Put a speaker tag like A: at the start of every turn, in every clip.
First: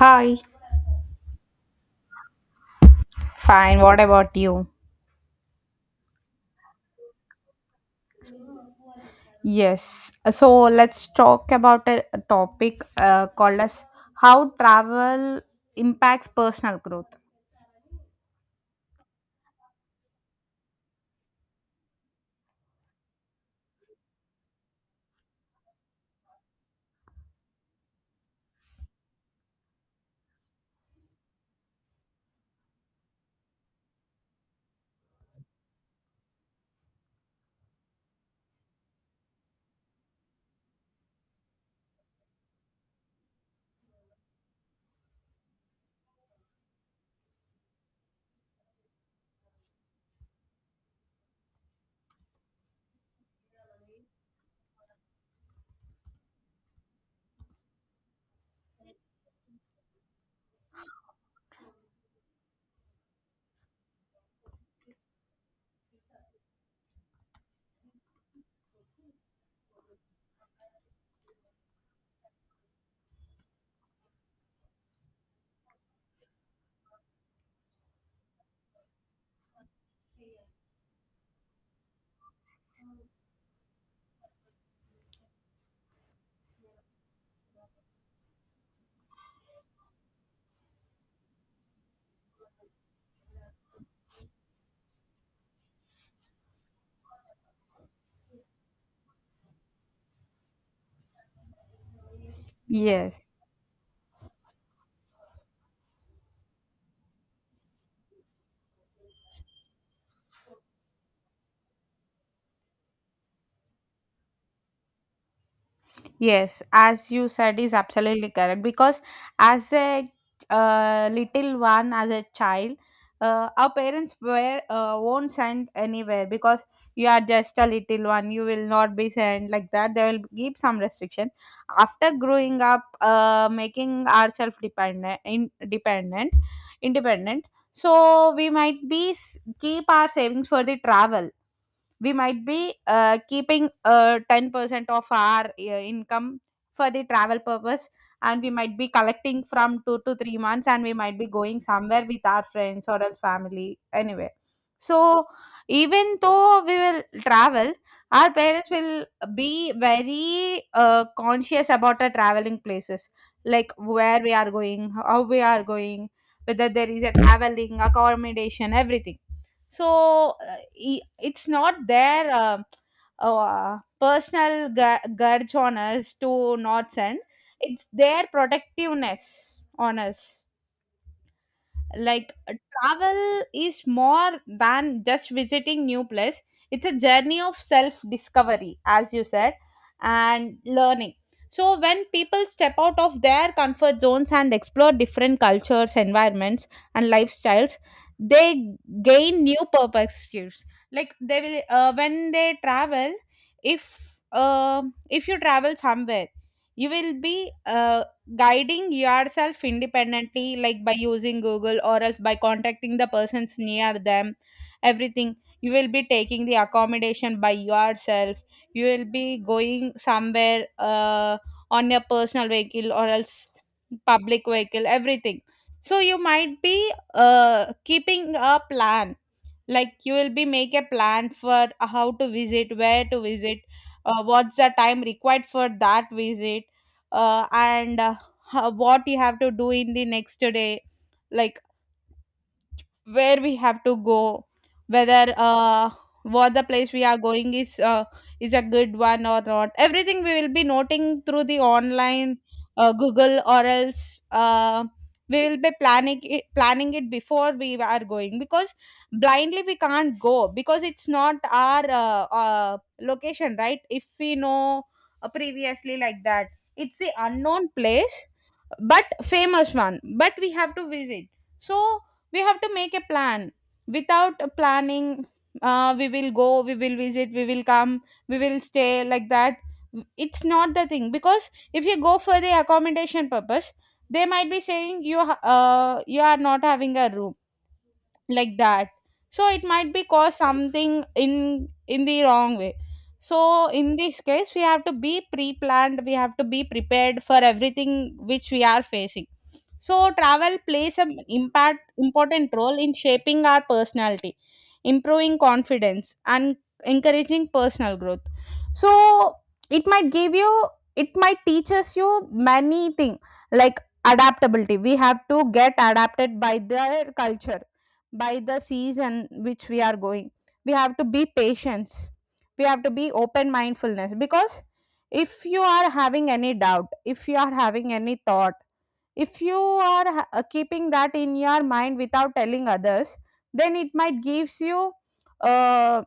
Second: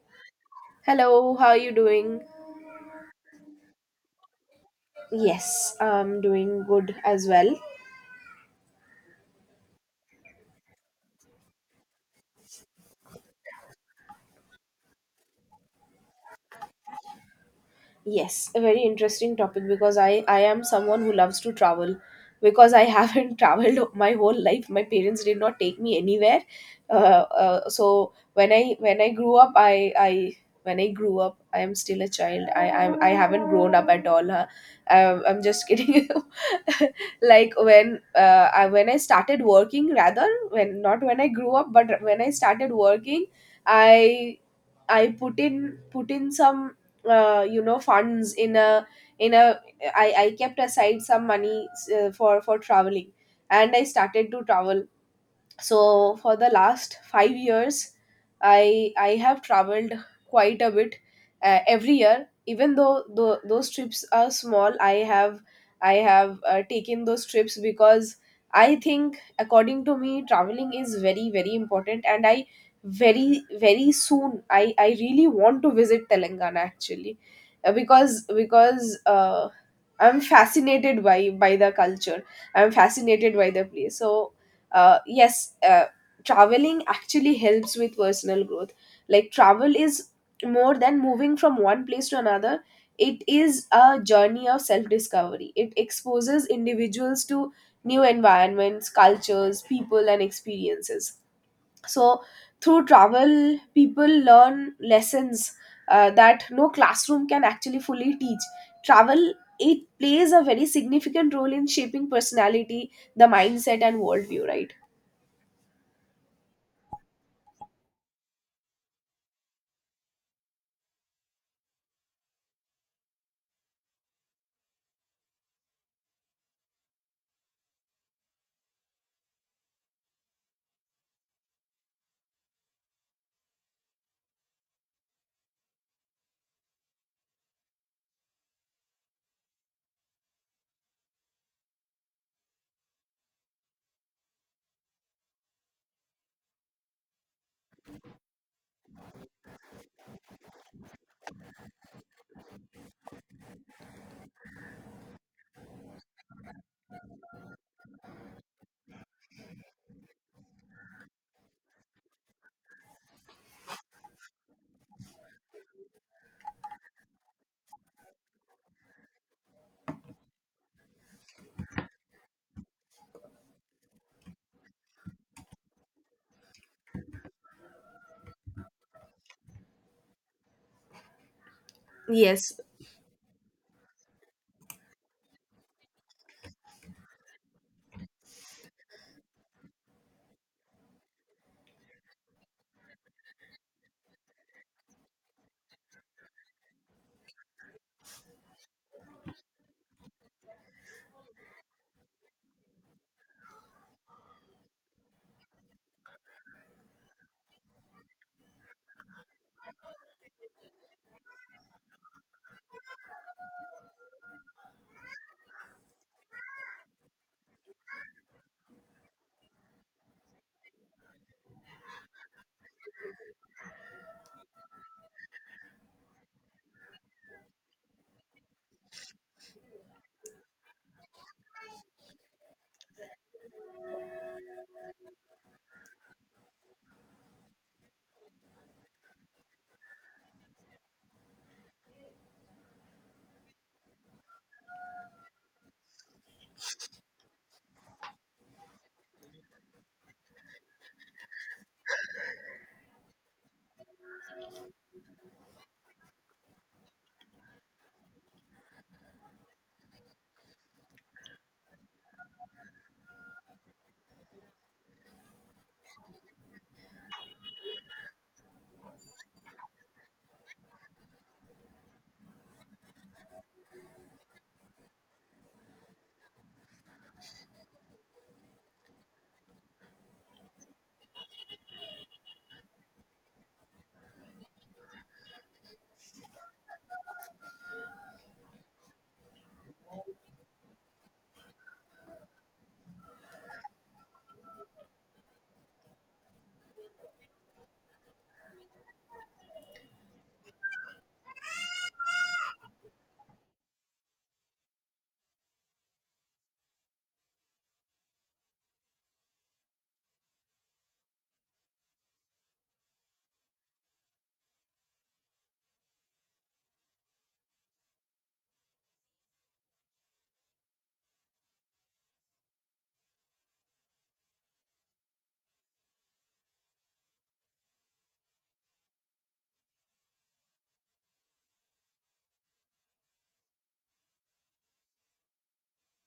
A: Hi.
B: Hello, how are you doing?
A: Fine, what about you?
B: Yes, I'm doing good as well.
A: Yes. So let's talk about a topic called as how travel impacts personal growth.
B: Yes, a very interesting topic because I am someone who loves to travel because I haven't traveled my whole life. My parents did not take me anywhere. Uh, so when I grew up, I am still a child. I haven't grown up at all. Huh? I'm just kidding. like when I, when I started working, rather when not when I grew up, but when I started working, I I put in some funds in a I kept aside some money for traveling. And I started to travel. So for the last 5 years, I have traveled quite a bit, every year. Even though, those trips are small, I have taken those trips because I think, according to me, traveling is very very important. And I very very soon I really want to visit Telangana actually. Because uh, I'm fascinated by the culture. I'm fascinated by the place. So yes, traveling actually helps with personal growth. Like, travel is more than moving from one place to another, it is a journey of self discovery. It exposes individuals to new environments, cultures, people, and experiences. So, through
A: Yes.
B: travel, people learn lessons that no classroom can actually fully teach. Travel, it plays a very significant role in shaping personality, the mindset, and worldview, right?
A: Yes, as you said, is absolutely correct because as a little one, as a child, our parents were won't send anywhere because you are just a little one. You will not be sent like that. They will give some restriction. After growing up, making ourselves dependent, independent, independent. So we might be keep our savings for the travel, we might be keeping 10% of our income for the travel purpose, and we might be collecting from 2 to 3 months and we might be going somewhere with our friends or else family anyway. So even though we will travel, our parents will be very conscious about our traveling places, like where we are going, how we are going, whether there is a traveling accommodation, everything. So it's not their personal grudge on us to not send, it's their protectiveness on us. like uh,
B: Yes,
A: Travel is more than just visiting new place, it's a journey of self discovery, as you said, and learning. So when people step out of their comfort zones and explore different cultures, environments, and lifestyles, they gain new perspectives. Like they will, when they travel, if uh, if you travel somewhere, you will be guiding yourself independently, like by using google or else by contacting the persons near them, everything. You will be taking the accommodation by yourself, you will be going somewhere on your personal vehicle or else public vehicle, everything. So you might be keeping a plan, like you will be make a plan for how to visit, where to visit, what's the time required for that visit, and what you have to do in the next day. Like where we have to go, whether what the place we are going is a good one or not, everything we will be noting through the online, google or else we will be planning it before we are going, because blindly we can't go because it's not our location, right? If we know previously like that, it's the unknown place but famous one, but we have to visit. So we have to make a plan. Without a planning, we will go, we will visit, we will come, we will stay, like that. It's not the thing, because if you go for the accommodation purpose, they might be saying you you are not having a room, like that. So it might be cause something in the wrong way. So in this case we have to be pre-planned, we have to be prepared for everything which we are facing. So travel plays an impact important role in shaping our personality, improving confidence, and encouraging personal growth. So it might give you, it might teach us you many thing, like adaptability, we have to get adapted by their culture, by the season which we are going. We have to be patience, we have to be open mindfulness, because if you are having any doubt, if you are having any thought, if you are keeping that in your mind without telling others, then it might gives you uh,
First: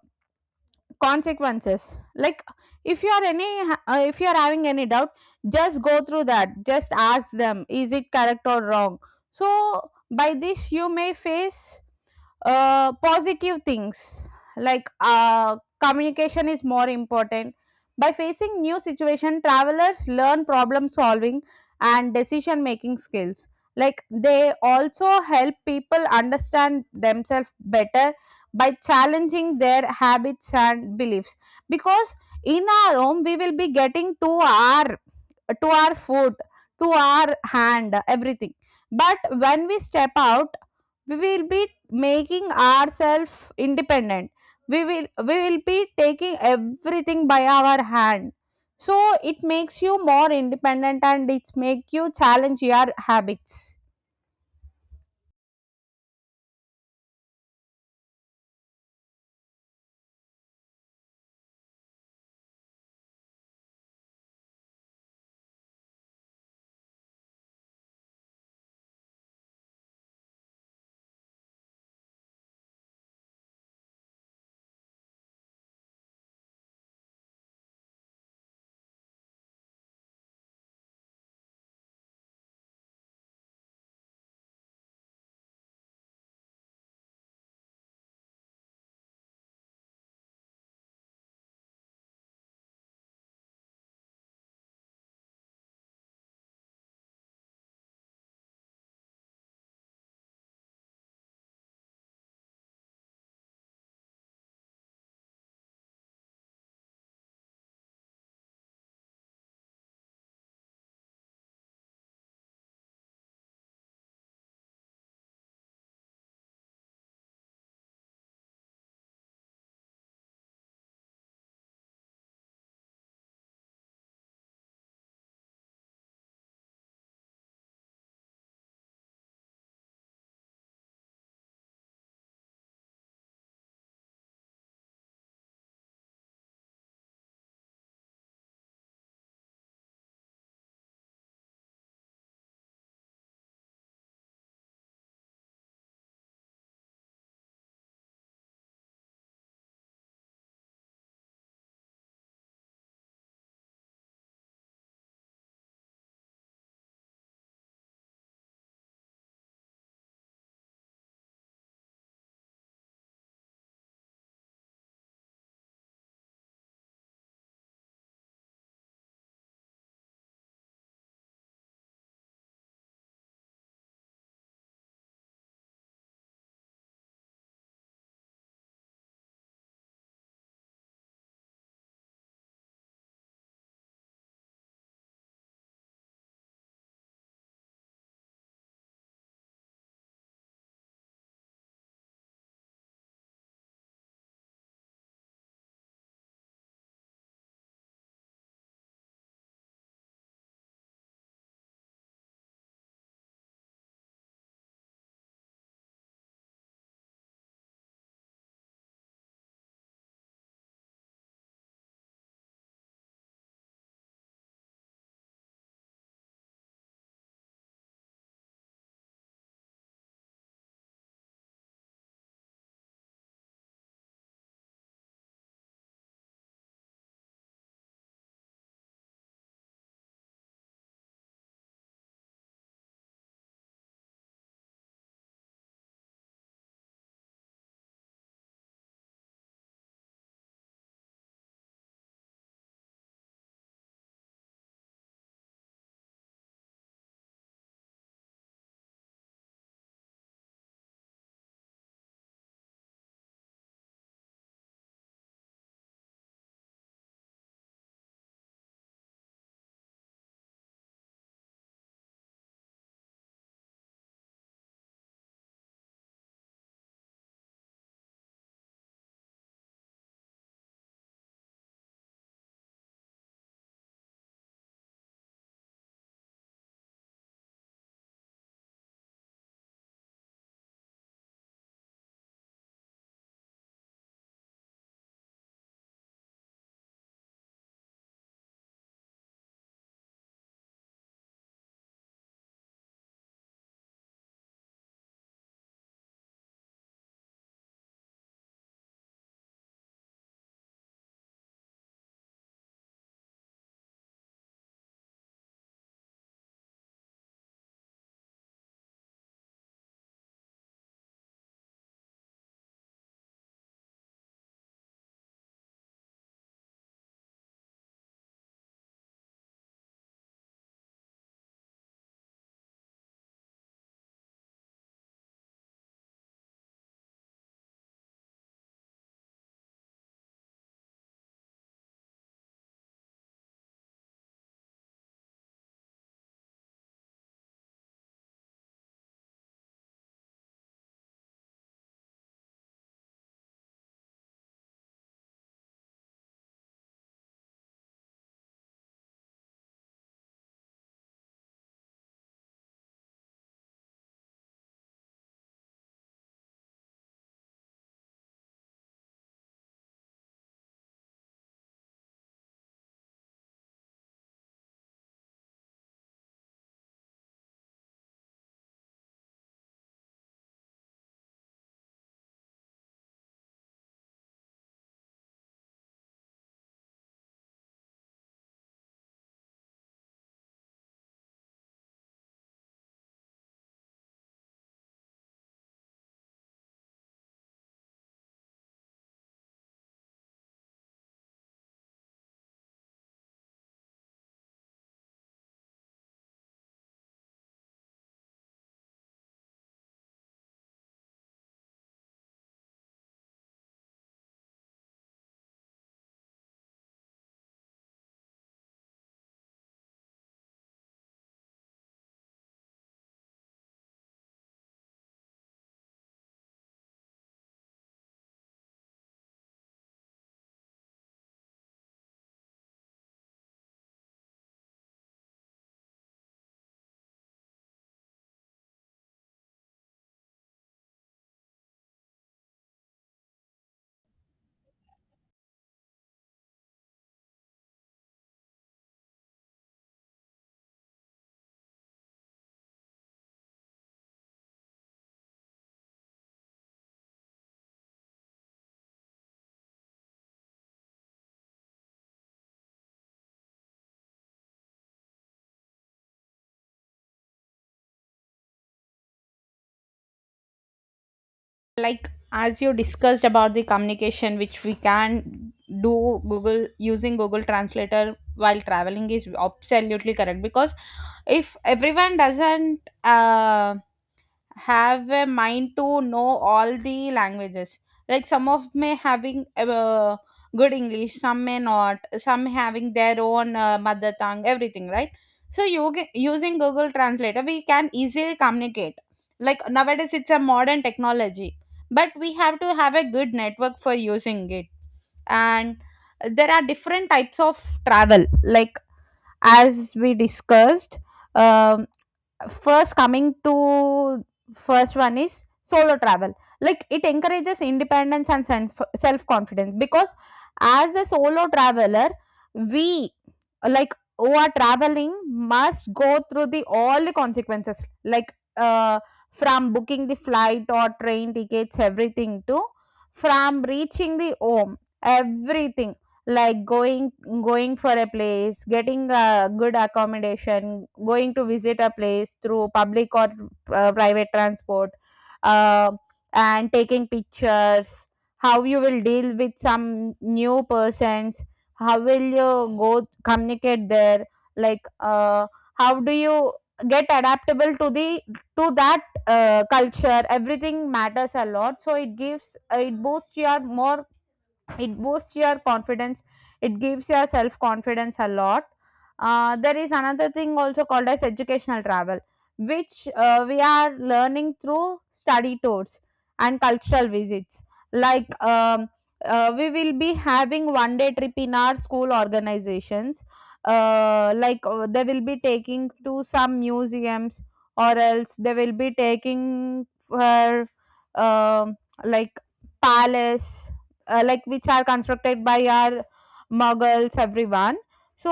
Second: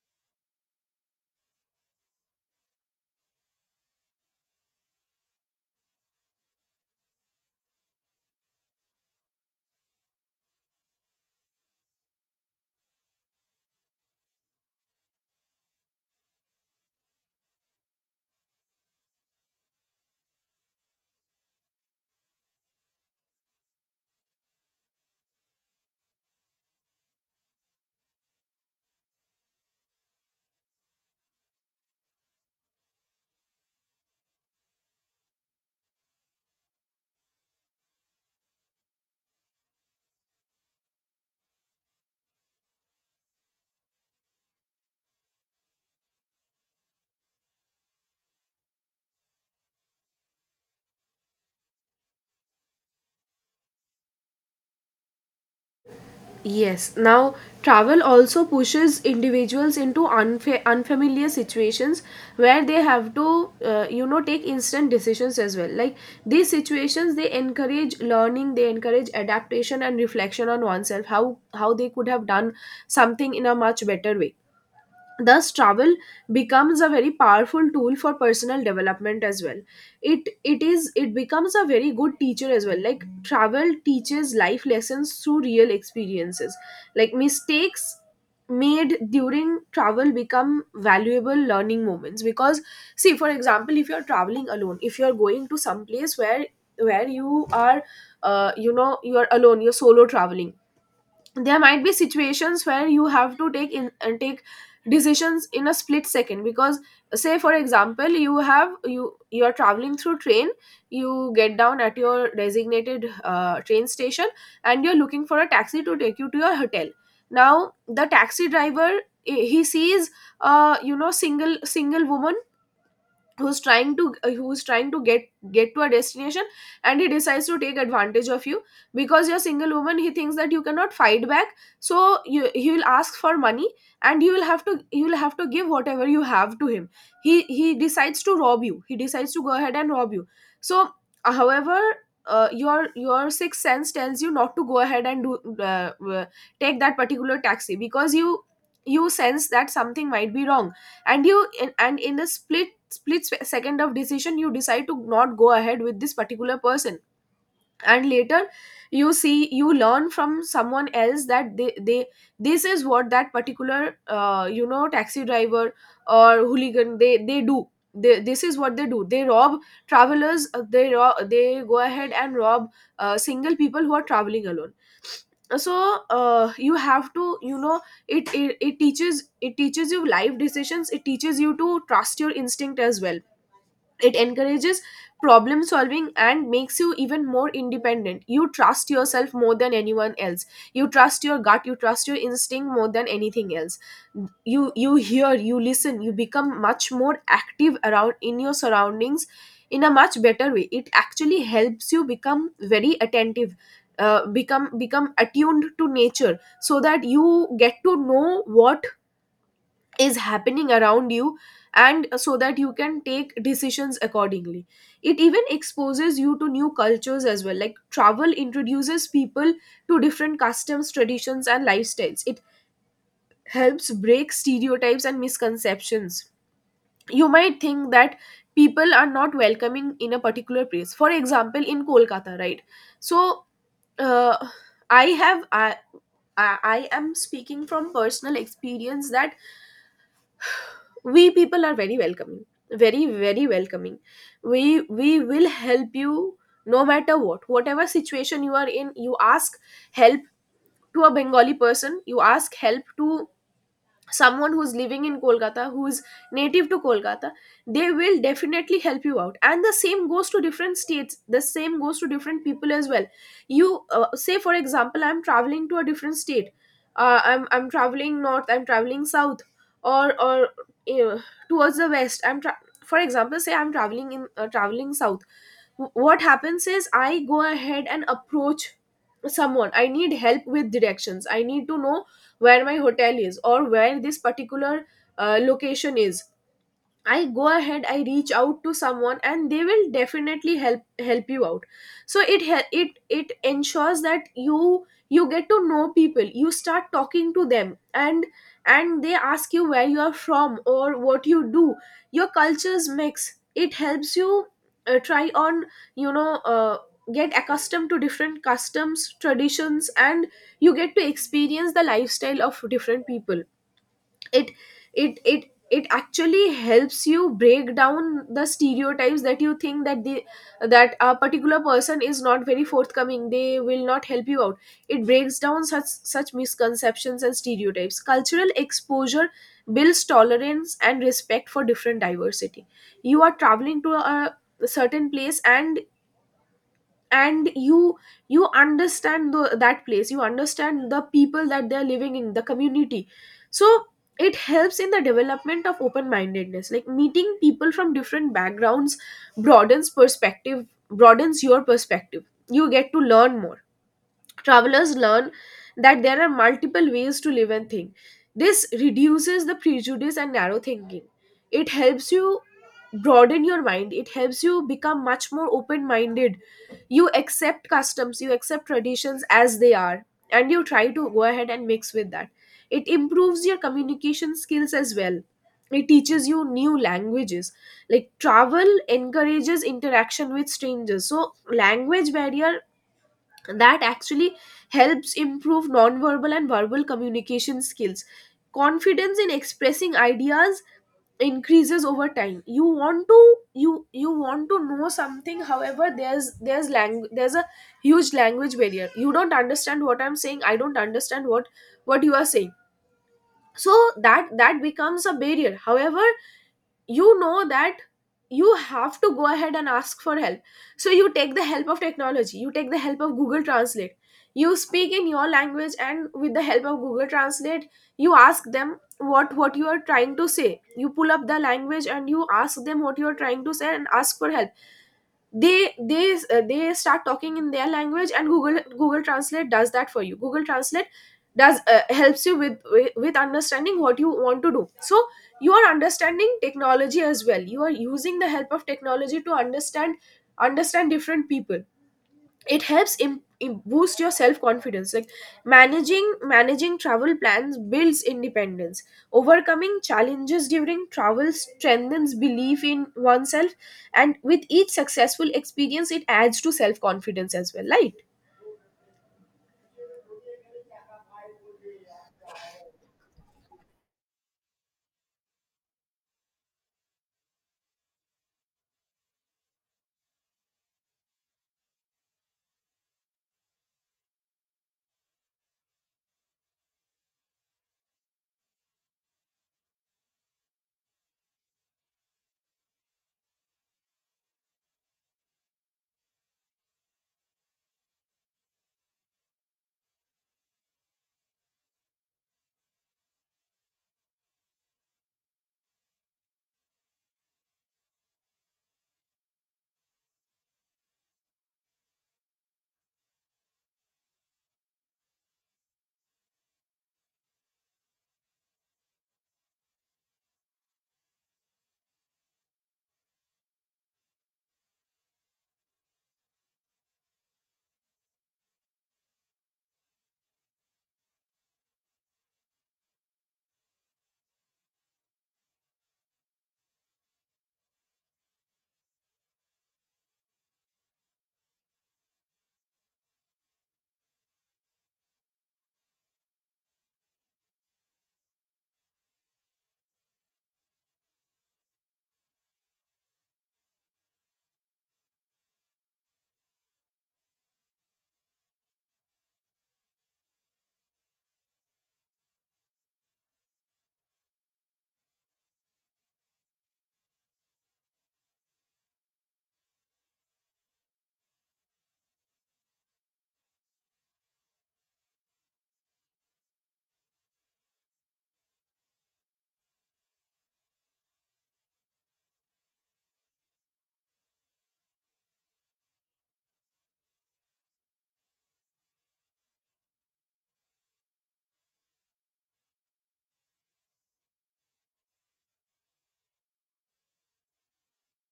A: consequences. Like if you are any if you are having any doubt, just go through that, just ask them, is it correct or wrong. So by this you may face positive things, like communication is more important. By facing new situation, travelers learn problem solving and decision making skills, like they also help people understand themselves better by challenging their habits and beliefs, because in our home we will be getting to our, to our foot, to our hand, everything, but when we step out, we will be making ourselves independent, we will be taking everything by our hand. So it makes you more independent and it make you challenge your habits.
B: yes. Now, travel also pushes individuals into unfamiliar situations where they have to, take instant decisions as well. Like, these situations, they encourage learning, they encourage adaptation and reflection on oneself. How they could have done something in a much better way. Thus travel becomes a very powerful tool for personal development as well. It becomes a very good teacher as well. Like, travel teaches life lessons through real experiences, like mistakes made during travel become valuable learning moments. Because, see, for example, if you're traveling alone, if you're going to some place where you are, you are alone, you're solo traveling, there might be situations where you have to take decisions in a split second. Because, say for example, you have you you are traveling through train, you get down at your designated train station, and you're looking for a taxi to take you to your hotel. Now the taxi driver, he sees single woman who's trying to, get to a destination, and he decides to take advantage of you. Because you're a single woman, he thinks that you cannot fight back. So he will ask for money, and you will have to give whatever you have to him. He decides to rob you. He decides to go ahead and rob you. So however, your sixth sense tells you not to go ahead and do take that particular taxi because you sense that something might be wrong. And in a split second of decision, you decide to not go ahead with this particular person. And later, you see, you learn from someone else that they, this is what that particular, taxi driver or hooligan, they do. This is what they do. They rob travelers. They rob, they go ahead and rob single people who are traveling alone. So you have to, you know, it teaches, it teaches you life decisions. It teaches you to trust your instinct as well. It encourages problem solving and makes you even more independent. You trust yourself more than anyone else. You trust your gut, you trust your instinct more than anything else. You hear, you listen, you become much more active around in your surroundings in a much better way. It actually helps you become very attentive, become attuned to nature, so that you get to know what is happening around you, and so that you can take decisions accordingly. It even exposes you to new cultures as well. Like, travel introduces people to different customs, traditions and lifestyles. It helps break stereotypes and misconceptions. You might think that people are not welcoming in a particular place, for example in Kolkata, right? So uh, i have I, I am speaking from personal experience that we people are very welcoming, very very welcoming. We will help you no matter what. Whatever situation you are in, you ask help to a Bengali person. You ask help to someone who's living in Kolkata, who's native to Kolkata, they will definitely help you out. And the same goes to different states. The same goes to different people as well. You Say, for example, I'm traveling to a different state. I'm traveling north. I'm traveling south, or uh, towards the west. For example, say I'm traveling in, traveling south. What happens is I go ahead and approach someone. I need help with directions. I need to know where my hotel is or where this particular location is. I go ahead, I reach out to someone and they will definitely help you out. So it hel- it ensures that you get to know people. You start talking to them, and they ask you where you are from or what you do. Your cultures mix. It helps you try on, you know uh, get accustomed to different customs, traditions, and you get to experience the lifestyle of different people. it it it it actually helps you break down the stereotypes that you think that the that a particular person is not very forthcoming, they will not help you out. It breaks down such misconceptions and stereotypes. Cultural exposure builds tolerance and respect for different diversity. You are traveling to a certain place, and you understand that place. You understand the people that they're living in the community. So it helps in the development of open mindedness. Like, meeting people from different backgrounds broadens perspective, broadens your perspective. You get to learn more. Travelers learn that there are multiple ways to live and think. This reduces the prejudice and narrow thinking. It helps you broaden your mind, it helps you become much more open minded. You accept customs, you accept traditions as they are, and you try to go ahead and mix with that. It improves your communication skills as well. It teaches you new languages. Like, travel encourages interaction with strangers. So, language barrier, that actually helps improve nonverbal and verbal communication skills. Confidence in expressing ideas increases over time. You want to know something. However, there's language, there's a huge language barrier. You don't understand what I'm saying. I don't understand what you are saying. So that becomes a barrier. However, you know that you have to go ahead and ask for help. So you take the help of technology, you take the help of Google Translate. You speak in your language, and with the help of Google Translate, you ask them what you are trying to say. You pull up the language and you ask them what you are trying to say and ask for help. They start talking in their language, and Google Translate does that for you. Google Translate does, helps you with, with understanding what you want to do. So you are understanding technology as well. You are using the help of technology to understand different people. It helps boost your self confidence. Like, managing travel plans builds independence. Overcoming challenges during travel strengthens belief in oneself. And with each successful experience, it adds to self confidence as well, right?
A: Like, as you discussed about the communication which we can do google, using google translator while traveling is absolutely correct, because if everyone doesn't uh, have a mind to know all the languages, like some of may having good english, some may not, some having their own mother tongue, everything, right? So you using google translator we can easily communicate, like nowadays it's a modern technology, but we have to have a good network for using it. And there are different types of travel, like as we discussed, um first coming to, first one is solo travel. Like it encourages independence and self confidence, because as a solo traveler, we, like who are traveling, must go through the all the consequences, like from booking the flight or train tickets, everything, to from reaching the home, everything. Like going, going for a place, getting a good accommodation, going to visit a place through public or private transport, uh, and taking pictures, how you will deal with some new persons, how will you go communicate there. like uh, how do you get adaptable to the, to that culture, everything matters a lot. So it gives uh, it boosts your confidence, it gives your self confidence a lot. There is another thing also called as educational travel, which we are learning through study tours and cultural visits. like um, we will be having 1 day trip in our school organizations, they will be taking to some museums, or else they will be taking for um like palace, like which are constructed by our muggles, everyone. So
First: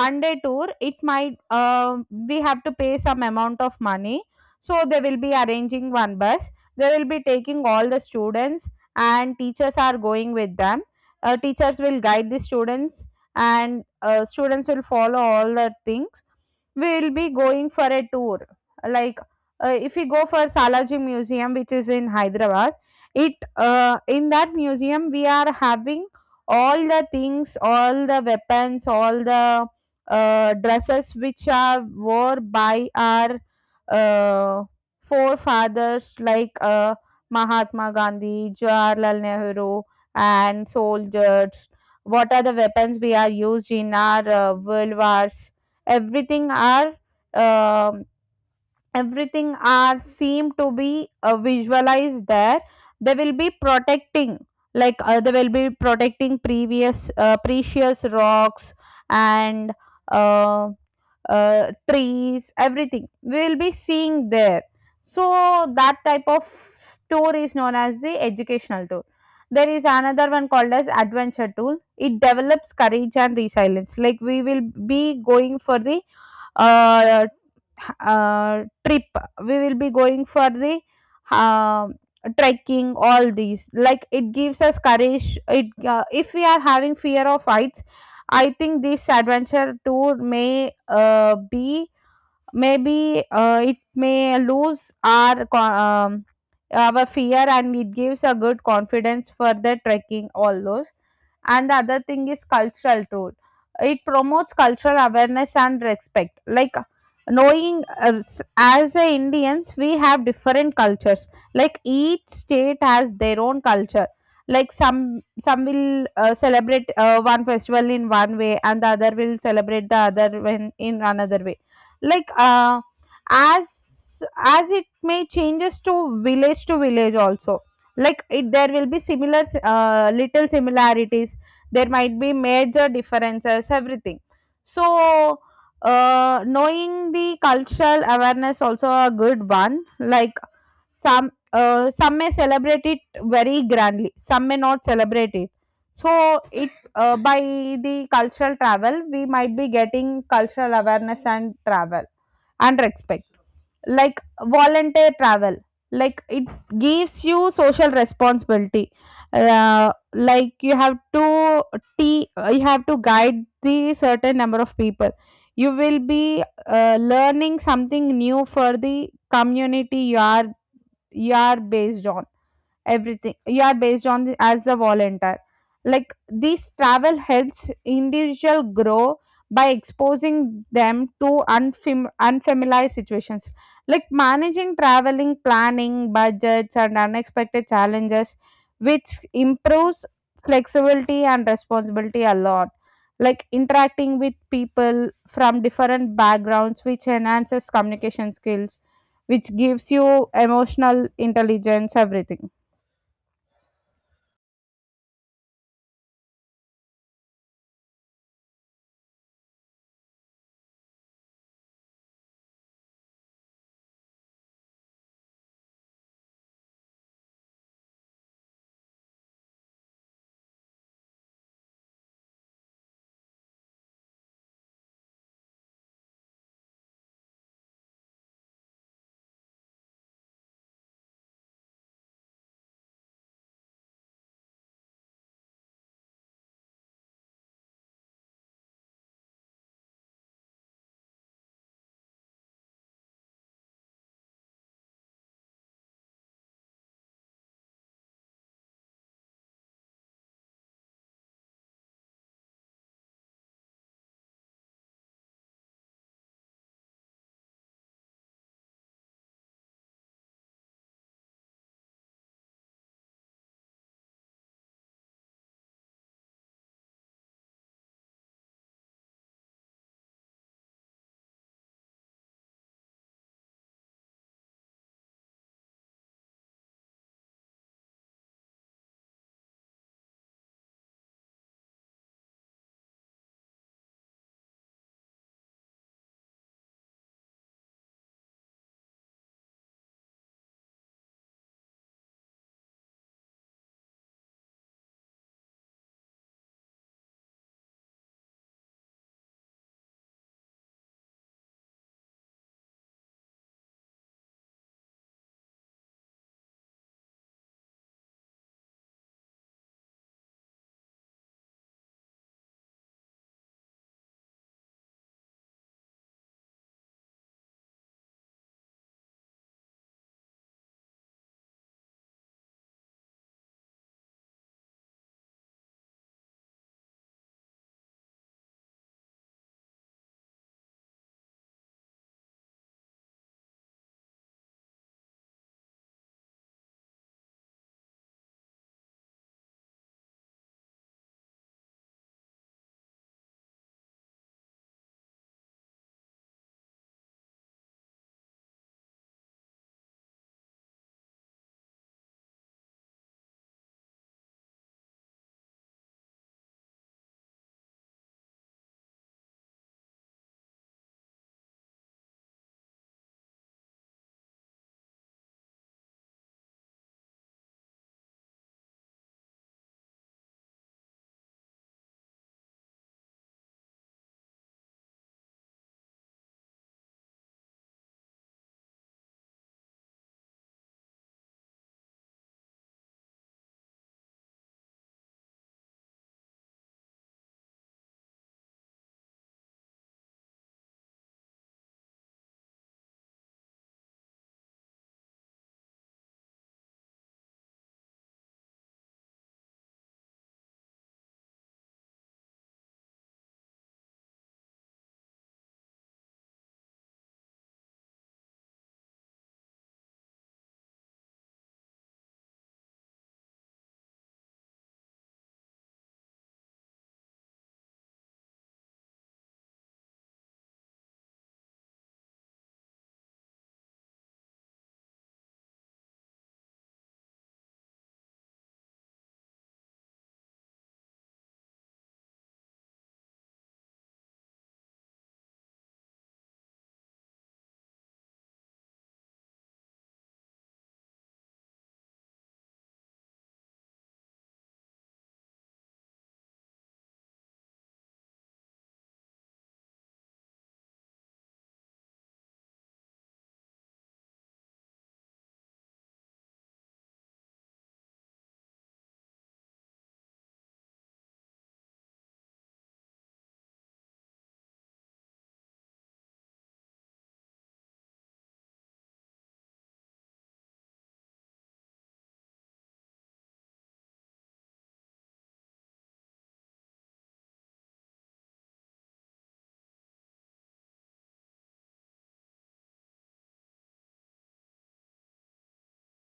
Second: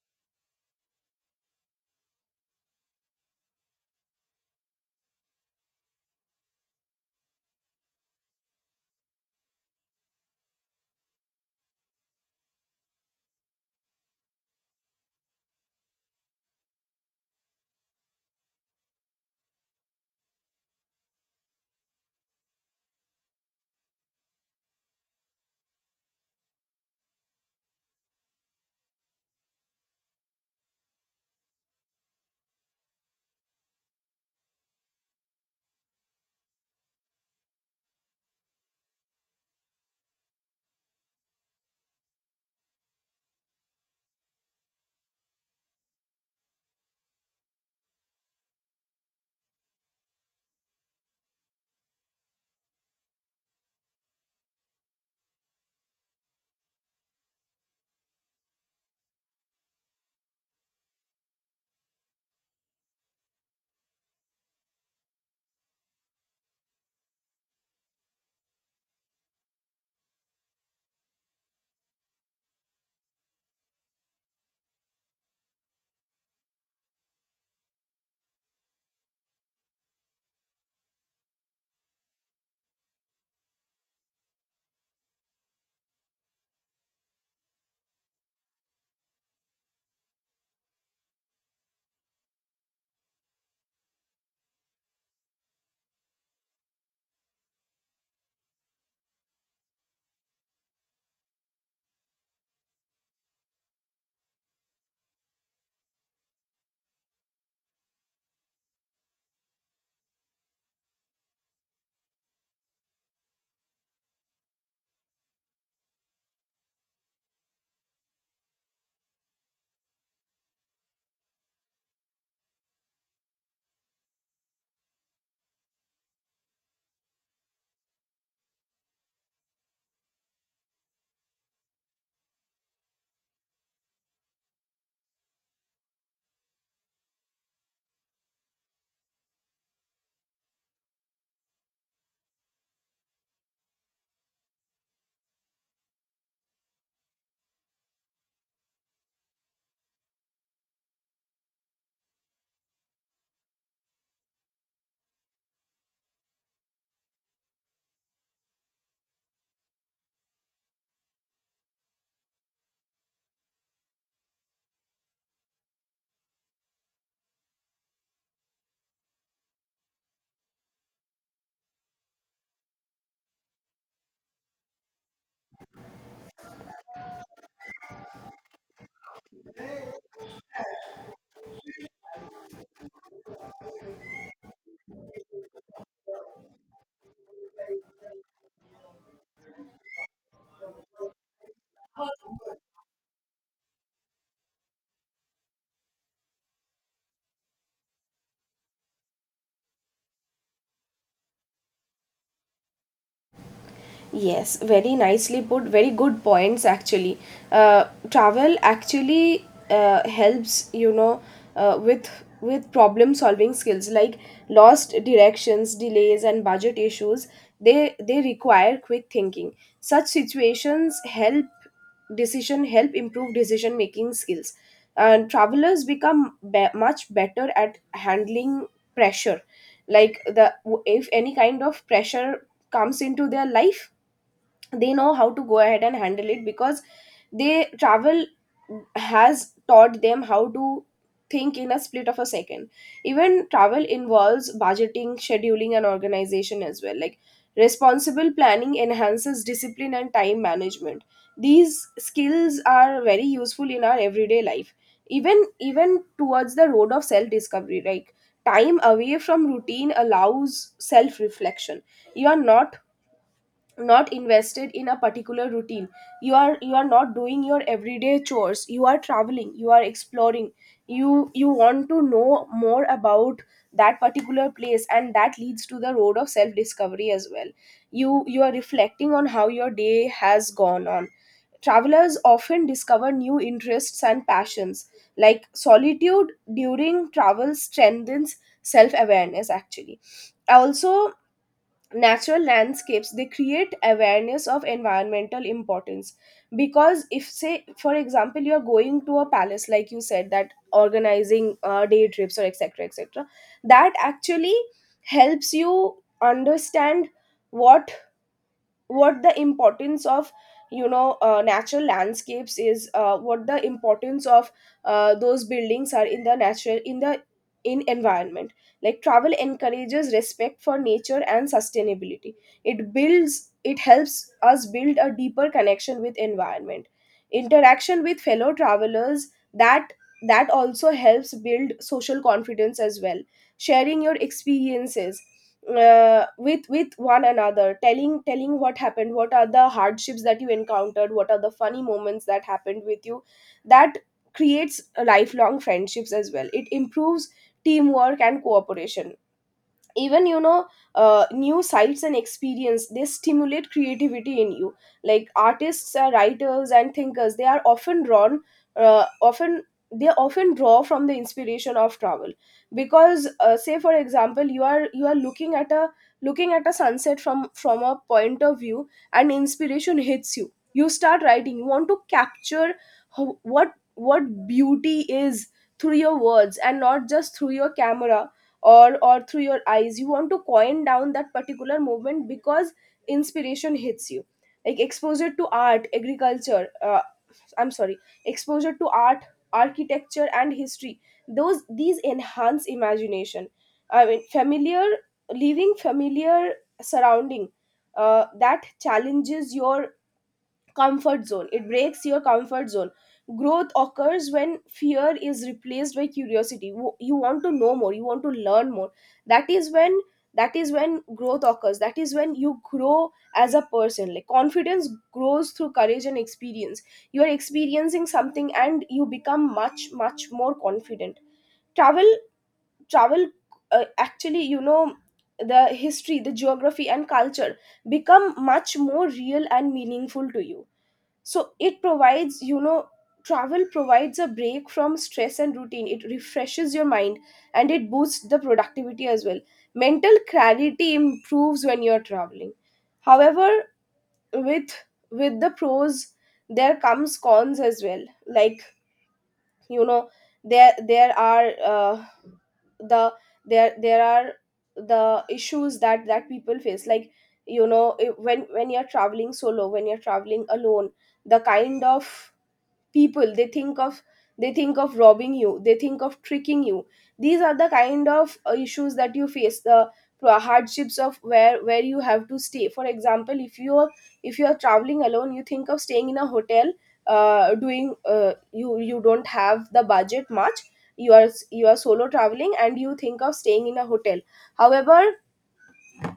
A: 1 day tour, it might we have to pay some amount of money. So they will be arranging one bus, they will be taking all the students, and teachers are going with them. Teachers will guide the students, and students will follow all the things. We will be going for a tour, like if we go for Salaji Museum, which is in Hyderabad, it in that museum we are having all the things, all the weapons, all the dresses which are wore by our uh, forefathers, like mahatma gandhi, jawaharlal nehru, and soldiers, what are the weapons we are used in our world wars, everything are um everything are seem to be visualized there. They will be protecting, like they will be protecting previous precious rocks, and uh, trees, everything we will be seeing there. So that type of tour is known as the educational tour. There is another one called as adventure tour, it develops courage and resilience. Like we will be going for the uh, trip, we will be going for the uh, trekking, all these. Like it gives us courage. It If we are having fear of heights, I think this adventure tour maybe it may lose our our fear, and it gives a good confidence for the trekking, all those. And the other thing is cultural tool, it promotes cultural awareness and respect. Like knowing as a indians we have different cultures, like each state has their own culture. Like some will celebrate one festival in one way, and the other will celebrate the other when in another way. Like uh, as as it may changes to village also. Like it, there will be similar little similarities, there might be major differences, everything. So knowing the cultural awareness also a good one. Like some may celebrate it very grandly, some may not celebrate it. So it by the cultural travel we might be getting cultural awareness and travel and respect. Like volunteer travel, like it gives you social responsibility. Like you have to you have to guide the certain number of people, you will be learning something new for the community you are, you are based on, everything you are based on the, as a volunteer. Like this travel helps individual grow by exposing them to unfamiliar situations, like managing traveling, planning budgets and unexpected challenges, which improves flexibility and responsibility a lot, like interacting with people from different backgrounds, which enhances communication skills, which gives you emotional intelligence, everything.
B: Yes, very nicely put, very good points actually. Uh, Travel actually helps, you know, with problem solving skills. Like, lost directions, delays and budget issues. They require quick thinking. Such situations help improve decision making skills. And travelers become much better at handling pressure. Like the if any kind of pressure comes into their life, they know how to go ahead and handle it because they travel has taught them how to think in a split of a second. Even travel involves budgeting, scheduling and organization as well. Like responsible planning enhances discipline and time management. These skills are very useful in our everyday life, even towards the road of self discovery. Like time away from routine allows self reflection. You are not invested in a particular routine. You are not doing your everyday chores, you are traveling, you are exploring. You want to know more about that particular place, and that leads to the road of self discovery as well. You are reflecting on how your day has gone on. Travelers often discover new interests and passions, like solitude during travel strengthens self awareness actually. Also, natural landscapes, they create awareness of environmental importance. Because if, say for example, you're going to a palace like you said, that organizing day trips or etc etc, that actually helps you understand what what the importance of, you know, natural landscapes is, what the importance of those buildings are in the in environment. Like travel encourages respect for nature and sustainability. It helps us build a deeper connection with environment. Interaction with fellow travelers, that also helps build social confidence as well. Sharing your experiences with one another, telling what happened, what are the hardships that you encountered, what are the funny moments that happened with you, that creates lifelong friendships as well. It improves teamwork and cooperation. Even, you know, new sights and experience, they stimulate creativity in you. Like artists are writers and thinkers, they are often drawn often they often draw from the inspiration of travel. Because say for example, you are looking at a sunset from a point of view, and inspiration hits you, you start writing, you want to capture how, what beauty is through your words and not just through your camera or through your eyes. You want to coin down that particular movement because inspiration hits you. Like exposure to art agriculture I'm sorry exposure to art architecture and history, those these enhance imagination. I mean familiar Leaving familiar surrounding, that challenges your comfort zone, it breaks your comfort zone. Growth occurs when fear is replaced by curiosity. You want to know more, you want to learn more. that is when that is when growth occurs, that is when you grow as a person. Like confidence grows through courage and experience. You are experiencing something and you become much more confident. Travel travel actually you know, the history, the geography and culture become much more real and meaningful to you. So it provides you know travel provides a break from stress and routine. It refreshes your mind and it boosts the productivity as well. Mental clarity improves when you're traveling. However, with with the pros, there comes cons as well. Like, you know, there are the there there are the issues that people face. Like, you know, when you're traveling solo, when you're traveling alone, the kind of people they think of they think of robbing you, they think of tricking you. These are the kind of issues that you face. Hardships of where you have to stay. For example, if you are traveling alone, you think of staying in a hotel. Doing You don't have the budget much. You are solo traveling and you think of staying in a hotel. However,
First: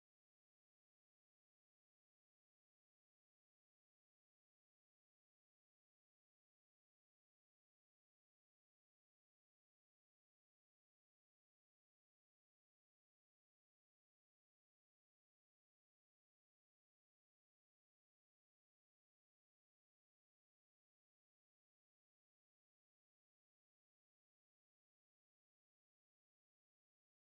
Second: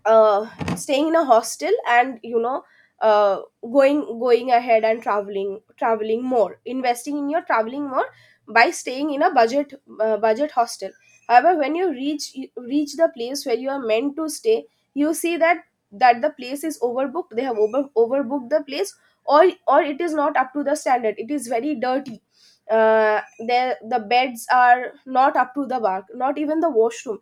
B: uh, staying in a hostel, and, you know, going ahead and traveling more, investing in your traveling more by staying in a budget hostel. However, when you reach the place where you are meant to stay, you see that the place is overbooked, they have overbooked the place. Or it is not up to the standard, it is very dirty. uh, there the beds are not up to the mark, not even the washroom.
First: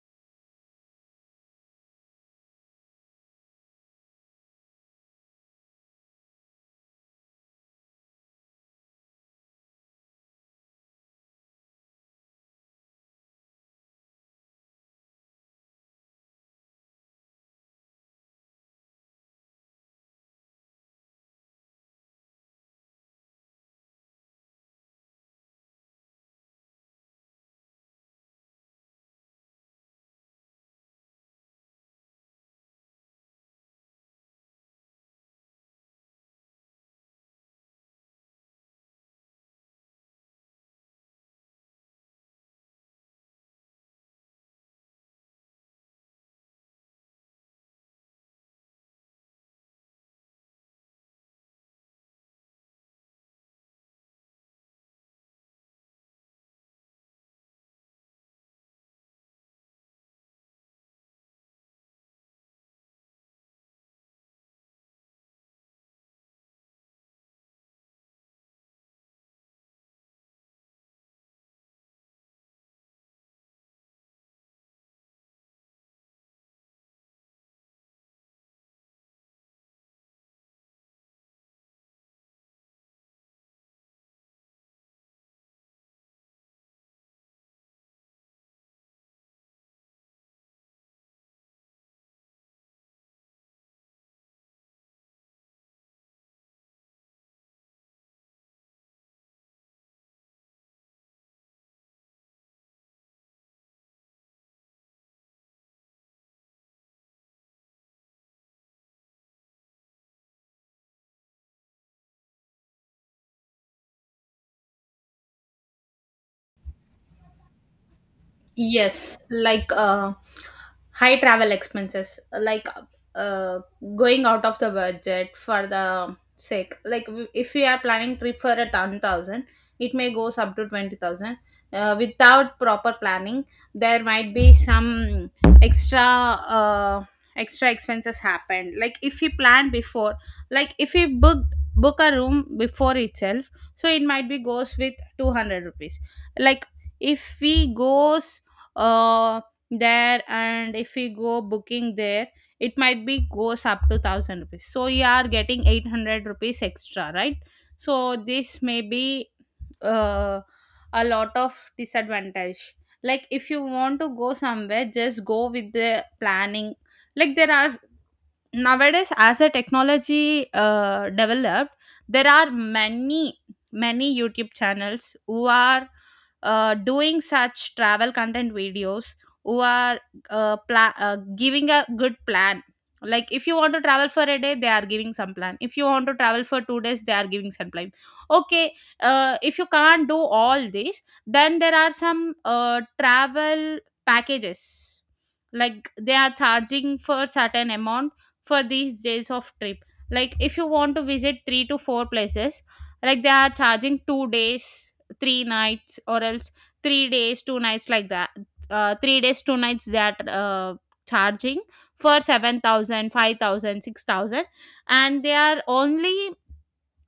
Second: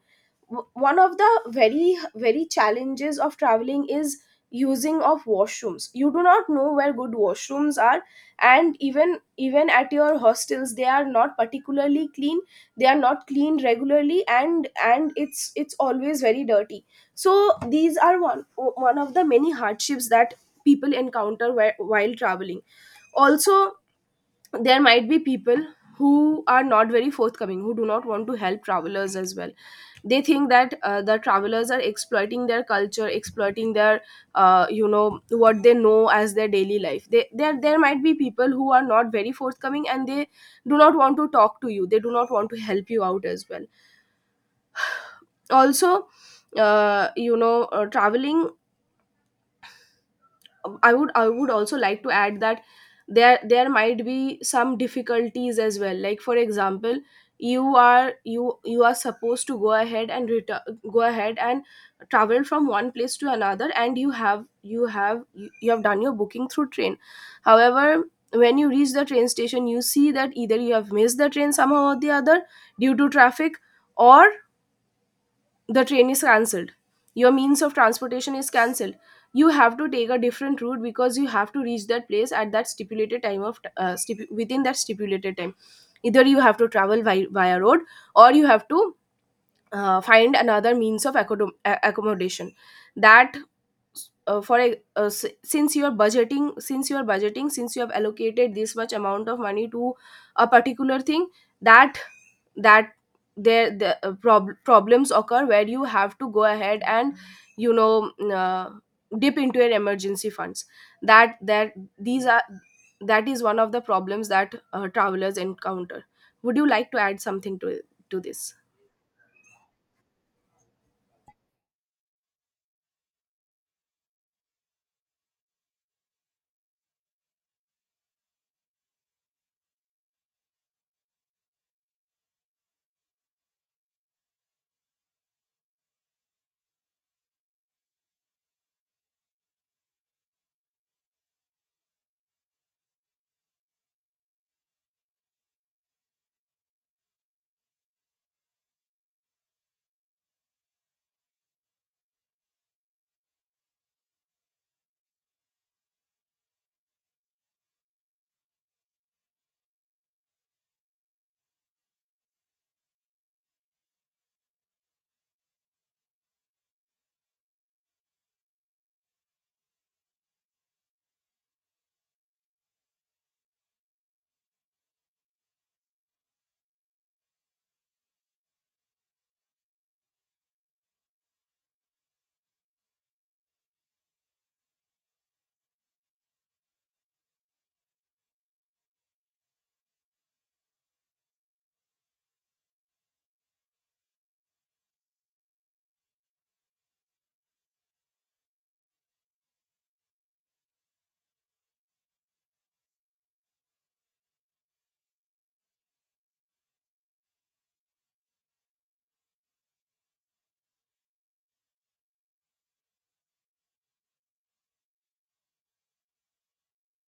B: One of the very very challenges of traveling is using of washrooms. You do not know where good washrooms are, and even, even at your hostels, they are not particularly clean, they are not clean regularly, and it's always very dirty. So these are one of the many hardships that people encounter, where, while traveling. Also, there might be people who are not very forthcoming, who do not want to help travelers as well. They think that the travelers are exploiting their culture, exploiting their, you know, what they know as their daily life. They There might be people who are not very forthcoming, and they do not want to talk to you, they do not want to help you out as well. Also, you know, traveling, I would also like to add that there might be some difficulties as well. Like for example, you are supposed to go ahead and go ahead and travel from one place to another, and you have you have you have done your booking through train. However, when you reach the train station, you see that either you have missed the train somehow or the other due to traffic, or the train is cancelled, your means of transportation is cancelled. You have to take a different route because you have to reach that place at that stipulated time of, within that stipulated time. Either you have to travel via road, or you have to find another means of accommodation. That for a, s- Since you are budgeting, since you have allocated this much amount of money to a particular thing, that that there the problems occur where you have to go ahead and, you know, dip into your emergency funds. that that these are that is one of the problems that travelers encounter. Would you like to add something to this?
A: Yes, like high travel expenses, like uh, going out of the budget for the sake. Like if we are planning trip for a 10,000, it may goes up to 20,000. Without proper planning, there might be some extra uh, extra expenses happen. Like if we plan before, like if we book a room before itself, so it might be goes with 200 rupees. Like if we goes uh, there and if we go booking there, it might be goes up to 1000 rupees, so you are getting 800 rupees extra, right? So this may be uh, a lot of disadvantage. Like if you want to go somewhere, just go with the planning. Like there are nowadays, as a technology developed, there are many youtube channels who are doing such travel content videos, who are giving a good plan. Like if you want to travel for a day, they are giving some plan, if you want to travel for 2 days, they are giving some plan. Okay, if you can't do all this, then there are some travel packages, like they are charging for certain amount for these days of trip. Like if you want to visit 3 to 4 places, like they are charging 2 days 3 nights, or else 3 days 2 nights, like that. 3 days 2 nights they are charging for 7,000, 5,000, 6,000, and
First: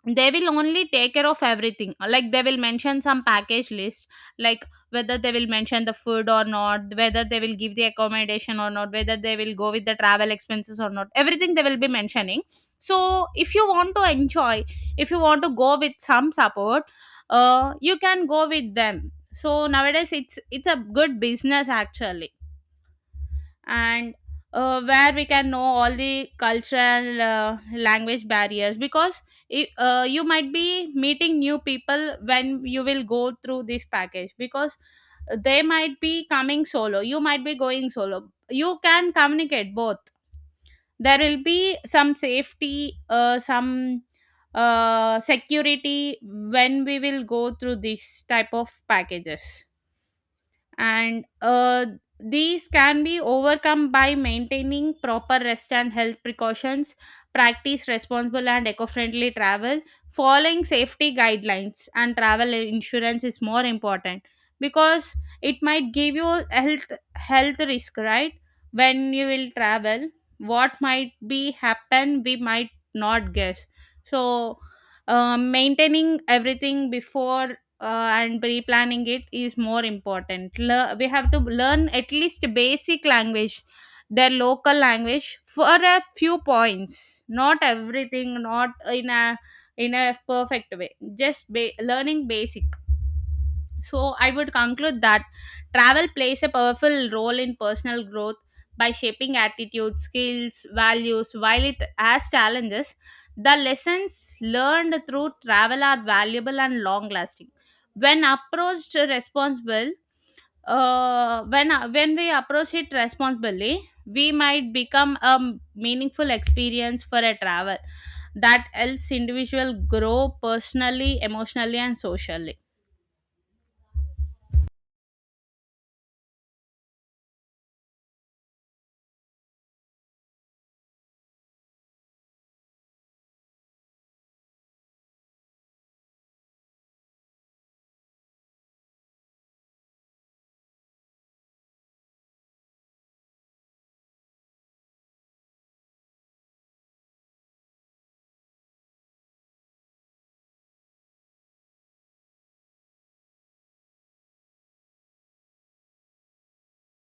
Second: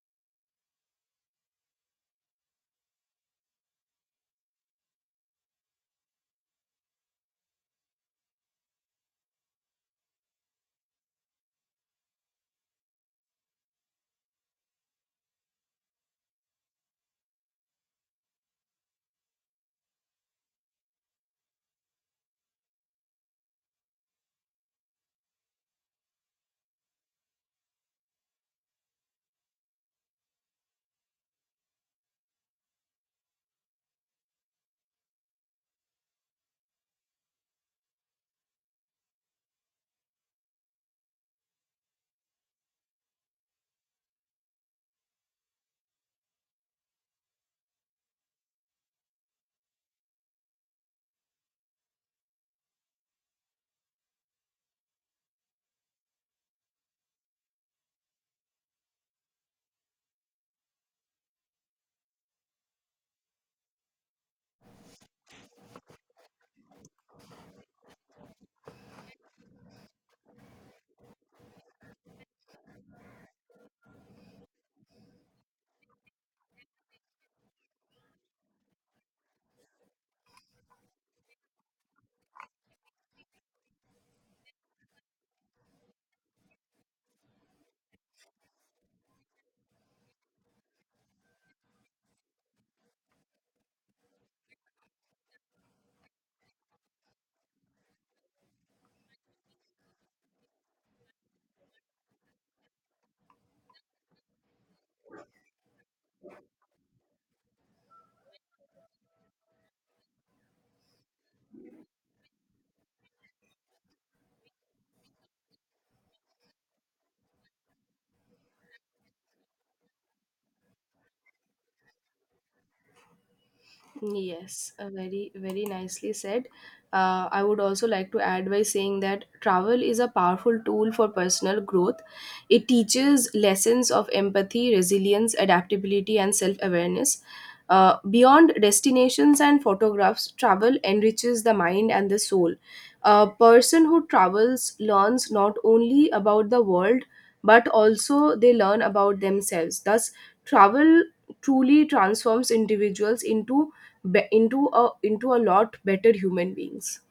A: they will only take care of everything. Like they will mention some package list, like whether they will mention the food or not, whether they will give the accommodation or not, whether they will go with the travel expenses or not, everything they will be mentioning. So if you want to enjoy, if you want to go with some support, you can go with them. So nowadays it's a good business actually. And where we can know all the cultural language barriers, because you might be meeting new people when you will go through this package, because they might be coming solo, you might be going solo, you can communicate both. There will be some safety, some security when we will go through this type of packages. And these can be overcome by maintaining proper rest and health precautions, practice responsible and eco-friendly travel, following safety guidelines, and travel insurance is more important, because it might give you health risk, right? When you will travel, what might be happen we might not guess. So maintaining everything before and pre-planning it is more important. We have to learn at least basic language, their local language for a few points. Not everything, not in a, in a perfect way. Just learning basic. So, I would conclude that travel plays a powerful role in personal growth by shaping attitudes, skills, values. While it has challenges, the lessons learned through travel are valuable and long lasting. When approached responsible, when we approach it responsibly, we might become a meaningful experience for a travel that helps individual grow personally, emotionally, and socially.
B: Yes, very, very nicely said. I would also like to add by saying that travel is a powerful tool for personal growth. It teaches lessons of empathy, resilience, adaptability, and self awareness. Beyond destinations and photographs, travel enriches the mind and the soul. A person who travels learns not only about the world, but also they learn about themselves. Thus, travel truly transforms individuals into a lot better human beings.